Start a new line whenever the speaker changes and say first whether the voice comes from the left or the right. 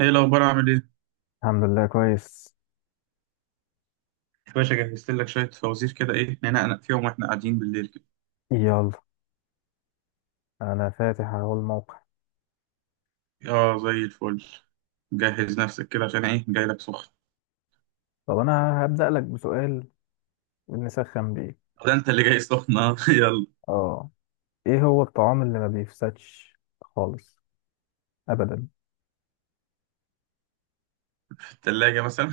right: ايه الاخبار عامل ايه
left: الحمد لله كويس.
right: يا باشا؟ جهزت لك شويه فوازير كده، ايه ننقنق فيهم واحنا قاعدين بالليل كده؟
left: يلا انا فاتح اهو الموقع.
right: اه، زي الفل. جهز نفسك كده عشان ايه؟ جاي لك سخن.
left: طب انا هبدأ لك بسؤال نسخن بيه.
right: ده انت اللي جاي سخن اه يلا.
left: اه، ايه هو الطعام اللي ما بيفسدش خالص؟ ابدا.
right: في التلاجة مثلا؟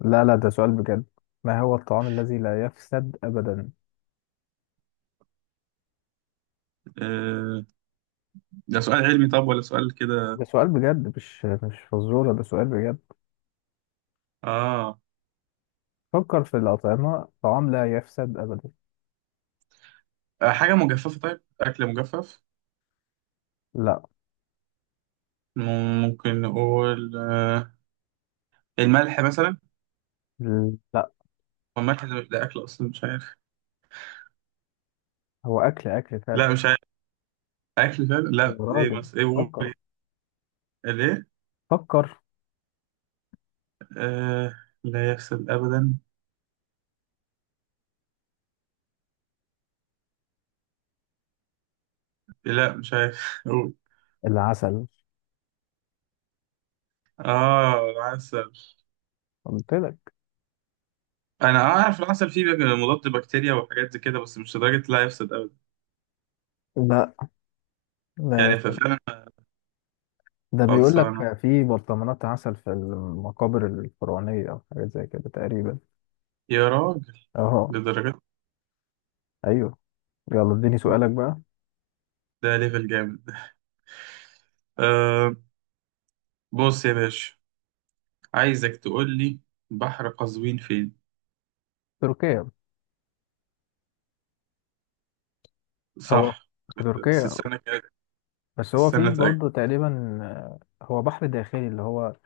left: لا لا، ده سؤال بجد. ما هو الطعام الذي لا يفسد ابدا؟
right: آه، ده سؤال علمي طب ولا سؤال كده؟
left: ده سؤال بجد، مش فزورة، ده سؤال بجد.
right: اه،
left: فكر في الأطعمة، طعام لا يفسد ابدا.
right: حاجه مجففه، طيب اكل مجفف.
left: لا.
right: م- ممكن نقول آه الملح مثلا.
left: لا،
right: هو الملح ده اكل اصلا؟ مش عارف.
left: هو اكل، اكل
right: لا
left: فعلا.
right: مش عارف. اكل فعلا؟
left: يا
right: لا، ايه
left: راجل،
right: مثلا؟ ايه قول؟
left: فكر،
right: ايه ليه؟
left: فكر.
right: آه، لا يفسد ابدا؟ لا مش عارف.
left: العسل.
right: اه العسل.
left: قلت لك.
right: انا اعرف العسل فيه مضاد بكتيريا وحاجات زي كده، بس مش لدرجه لا يفسد ابدا.
left: لا، لا
right: يعني
left: يفسد.
right: ففعلا
left: ده بيقول
right: خلصانه
left: لك في برطمانات عسل في المقابر الفرعونية أو حاجات زي كده تقريبا.
right: يا راجل،
left: أهو.
right: لدرجه؟
left: أيوه. يلا اديني سؤالك بقى.
right: ده ليفل جامد. آه، بص يا باشا، عايزك تقول لي بحر قزوين فين.
left: تركيا. هو
right: صح،
left: في
right: بس
left: تركيا.
right: السنه كده.
left: بس هو
right: السنه،
left: في
right: اتأكد.
left: برضه تقريبا. هو بحر داخلي، اللي هو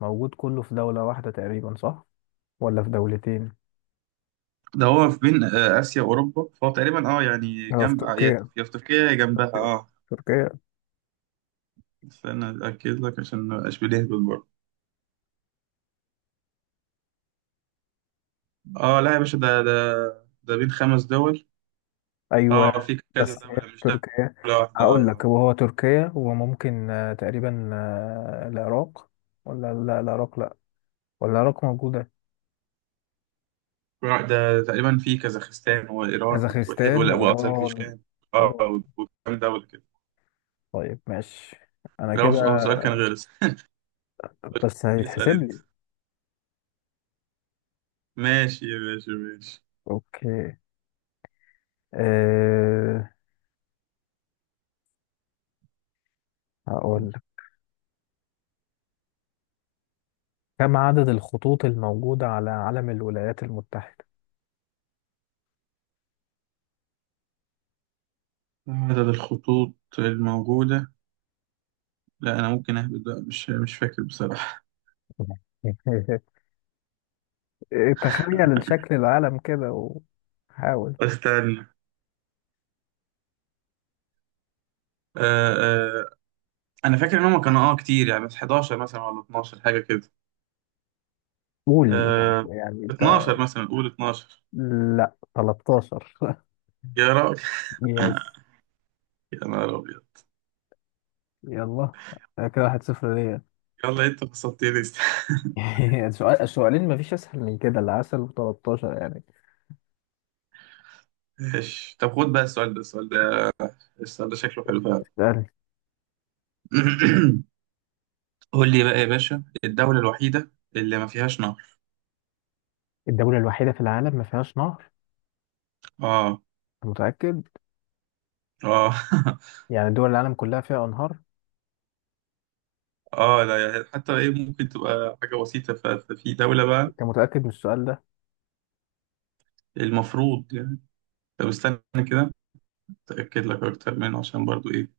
left: موجود كله في دولة واحدة تقريبا، صح؟ ولا في دولتين؟
right: ده هو في بين اسيا واوروبا، فهو تقريبا اه يعني
left: هو في
right: جنب يا
left: تركيا،
right: يا في تركيا، يا جنبها
left: تركيا،
right: اه.
left: تركيا.
right: استنى اتاكد لك عشان ما ابقاش بنهبل برضه. اه لا يا باشا، ده ده بين خمس دول. اه
left: أيوه.
right: في كذا
left: بس هي في
right: دولة، مش دولة
left: تركيا.
right: واحدة.
left: هقول لك هو هو تركيا، وممكن تقريبا العراق. ولا لا، العراق لا. ولا العراق موجودة.
right: آه. ده تقريبا في كازاخستان وإيران
left: كازاخستان وإيران.
right: وأذربيجان. اه
left: إيران.
right: وكام دولة كده.
left: طيب ماشي، أنا كده،
right: هو سؤال كان غير السؤال.
left: بس
right: اسأل
left: هيتحسب
right: أنت.
left: لي.
right: ماشي ماشي ماشي.
left: أوكي. أه... هقول لك، كم عدد الخطوط الموجودة على علم الولايات المتحدة؟
right: عدد الخطوط الموجودة؟ لا أنا ممكن أهبط بقى، مش فاكر بصراحة.
left: تخيل الشكل العالم كده وحاول.
right: استنى آه آه، أنا فاكر إن هما كانوا اه كتير يعني، بس 11 مثلا ولا 12 حاجة كده.
left: قول.
right: آه،
left: يعني أنت.
right: 12 مثلا، قول 12.
left: لا، 13.
right: يا راجل
left: يس.
right: يا نهار أبيض.
left: يلا، كده 1-0 ليا.
right: يلا انت فصلتني
left: السؤال، السؤالين، مفيش أسهل من كده، العسل و13 يعني.
right: ماشي، طب خد بقى السؤال ده. السؤال ده شكله حلو فعلا. قول لي بقى يا باشا، الدولة الوحيدة اللي ما فيهاش نهر.
left: الدولة الوحيدة في العالم ما فيهاش نهر؟
right: اه.
left: أنت متأكد؟
right: اه
left: يعني دول العالم كلها فيها أنهار؟
right: اه لا يعني حتى ايه، ممكن تبقى حاجة بسيطة ففي دولة بقى.
left: أنت متأكد من السؤال ده؟
right: المفروض يعني. طب استنى كده، اتأكد لك اكتر منه عشان برضو ايه.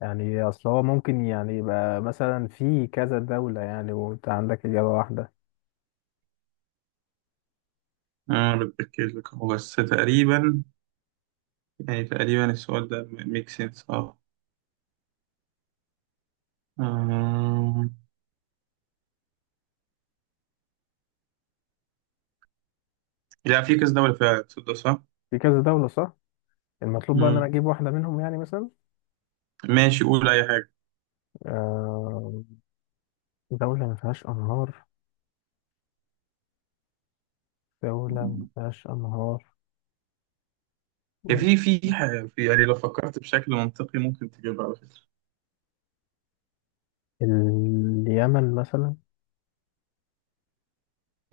left: يعني أصل هو ممكن يعني يبقى مثلا في كذا دولة يعني، وأنت عندك إجابة واحدة.
right: انا بتأكد لك، هو بس تقريبا يعني تقريبا السؤال ده ميك سنس اه. آه. لا في كذا دولة فعلا، تصدق صح؟
left: في كذا دولة، صح. المطلوب بقى إن أنا أجيب واحدة منهم، يعني مثلا
right: ماشي قول أي حاجة.
left: آه، دولة ما فيهاش أنهار، دولة ما فيهاش أنهار.
right: هي في في، يعني لو فكرت بشكل منطقي ممكن تجيبها على فكرة.
left: اليمن مثلا.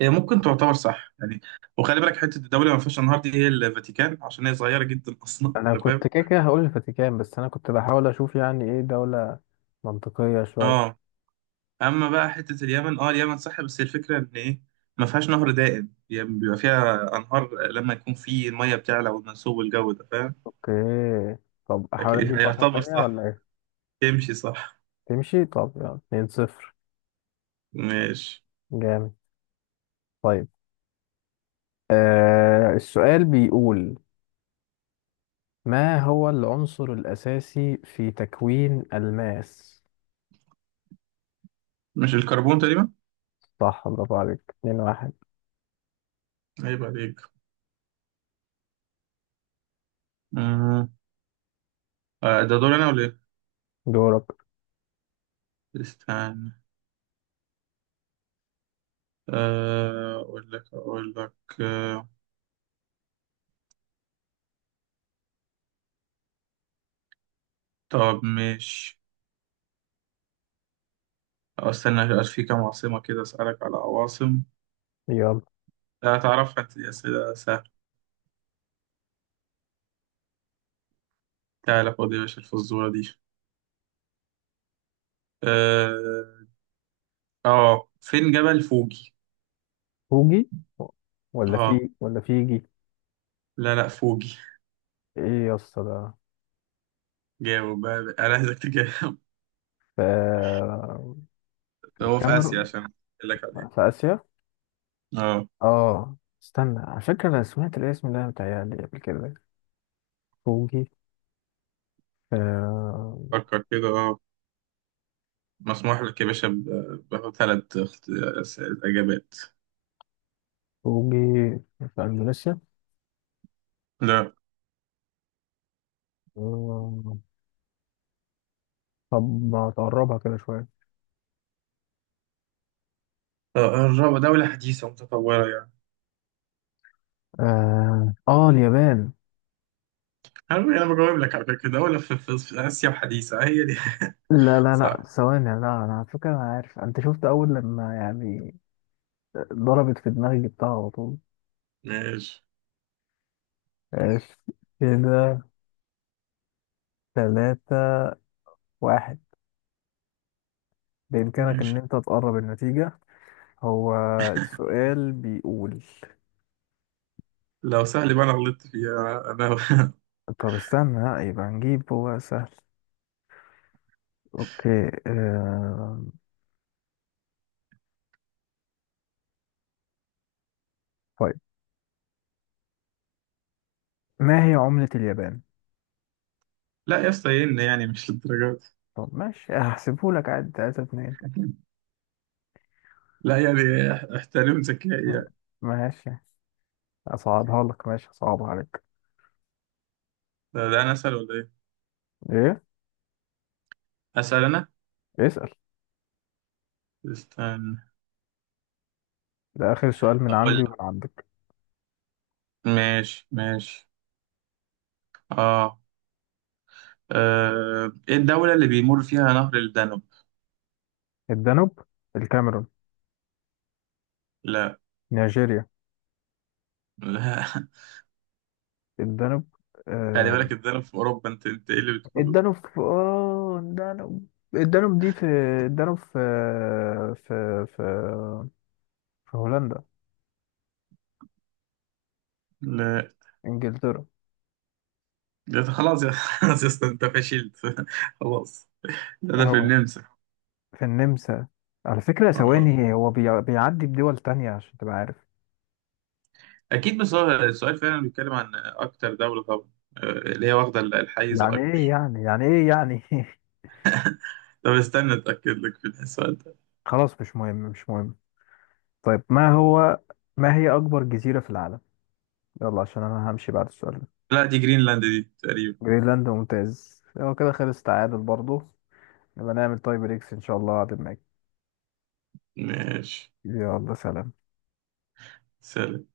right: هي ممكن تعتبر صح يعني، وخلي بالك حتة الدولة ما فيهاش أنهار دي هي الفاتيكان، عشان هي صغيرة جدا أصلا،
left: أنا
right: أنت فاهم.
left: كنت كده كده هقول الفاتيكان، بس أنا كنت بحاول أشوف يعني إيه دولة منطقية شوية.
right: اه. أما بقى حتة اليمن، اه اليمن صح، بس هي الفكرة إن إيه، ما فيهاش نهر دائم يعني، بيبقى فيها أنهار لما يكون في المية بتعلى والمنسوب والجو ده، فاهم.
left: اوكي. طب احاول
right: لكن هي
left: اجيب واحدة
right: يعتبر
left: تانية ولا
right: صح،
left: ايه؟
right: تمشي صح.
left: تمشي. طب يلا، 2-0.
right: ماشي.
left: جامد. طيب، آه، السؤال بيقول، ما هو العنصر الأساسي في تكوين الماس؟
right: مش الكربون تقريبا؟
left: صح، برافو عليك، 2-1.
right: عيب عليك. مم. آه، ده دور أنا ولا إيه؟
left: دورك.
right: استنى آه، أقول لك آه، طب ماشي. أو استنى في كام عاصمة كده أسألك على عواصم.
left: يلا.
right: لا تعرفها أنت، دي أسئلة سهلة. تعالى خد يا باشا الفزورة دي. آه، آه، فين جبل فوجي؟
left: فوجي. ولا
right: آه
left: في ولا فيجي؟
right: لا لا فوجي.
left: ايه يا اسطى ده.
right: جاوب بقى بقى. أنا عايزك تجاوب.
left: في. في
right: هو في آسيا
left: الكاميرون.
right: عشان أقول لك عليه.
left: في آسيا.
right: آه،
left: اه. استنى، على فكرة، انا سمعت الاسم ده متهيألي قبل كده. فوجي. آه.
right: فكر كده آه، مسموح لك يا باشا بثلاث إجابات.
left: فوجي في اندونيسيا.
right: لا.
left: آه، طب ما تقربها كده شويه.
right: آه، الرابعة دولة حديثة متطورة.
left: اه اليابان.
right: عارف انا بجاوب لك على فكره، دوله في اسيا الحديثه هي دي.
left: لا لا لا،
right: صح.
left: ثواني، لا، انا على فكره انا عارف. انت شفت اول لما يعني ضربت في دماغي، جبتها على طول.
right: ماشي
left: ماشي. كده 3-1. بإمكانك إن
right: ماشي.
left: أنت تقرب النتيجة. هو السؤال بيقول،
right: لو سهل بقى انا غلطت فيها انا
left: طب استنى لا، يبقى نجيب، هو سهل. أوكي. طيب، ما هي عملة اليابان؟
right: لا يا اسطى إيه إن يعني مش للدرجه
left: طب ماشي، هحسبهولك عادي، 3-2.
right: دي. لا يعني احترم ذكائي يعني.
left: ماشي. أصعبها لك، ماشي، أصعبها عليك.
right: ده انا اسال ولا ايه؟
left: إيه؟
right: اسال انا.
left: اسأل.
right: استنى،
left: ده آخر سؤال من
right: اقول
left: عندي
right: لك.
left: ومن عندك.
right: ماشي ماشي. اه آه، ايه الدوله اللي بيمر فيها نهر الدانوب؟
left: الدانوب. الكاميرون.
right: لا.
left: نيجيريا.
right: لا
left: الدانوب.
right: خلي
left: آه.
right: بالك الدانوب في اوروبا، انت ايه اللي بتقول؟
left: الدانوب، الدانوب دي في، الدانوب في، في في في هولندا.
right: لا.
left: إنجلترا.
right: ده خلاص يا خلاص يا اسطى انت فشلت خلاص. ده في
left: أهو
right: النمسا.
left: في النمسا. على فكرة
right: آه.
left: ثواني، هو بيعدي بدول تانية عشان تبقى عارف.
right: اكيد، بس هو السؤال فعلا بيتكلم عن اكتر دوله طبعا، اللي هي واخده الحيز
left: يعني إيه
right: الاكبر.
left: يعني، يعني إيه يعني.
right: طب استنى اتاكد لك في السؤال ده.
left: خلاص، مش مهم، مش مهم. طيب، ما هي أكبر جزيرة في العالم؟ يلا عشان أنا همشي بعد السؤال ده.
right: لا دي جرينلاند دي تقريبا.
left: جرينلاند، ممتاز. هو كده خلص تعادل برضو، نبقى نعمل تاي بريكس إن شاء الله هعدل معاك.
right: ماشي.
left: يلا سلام.
right: سلام.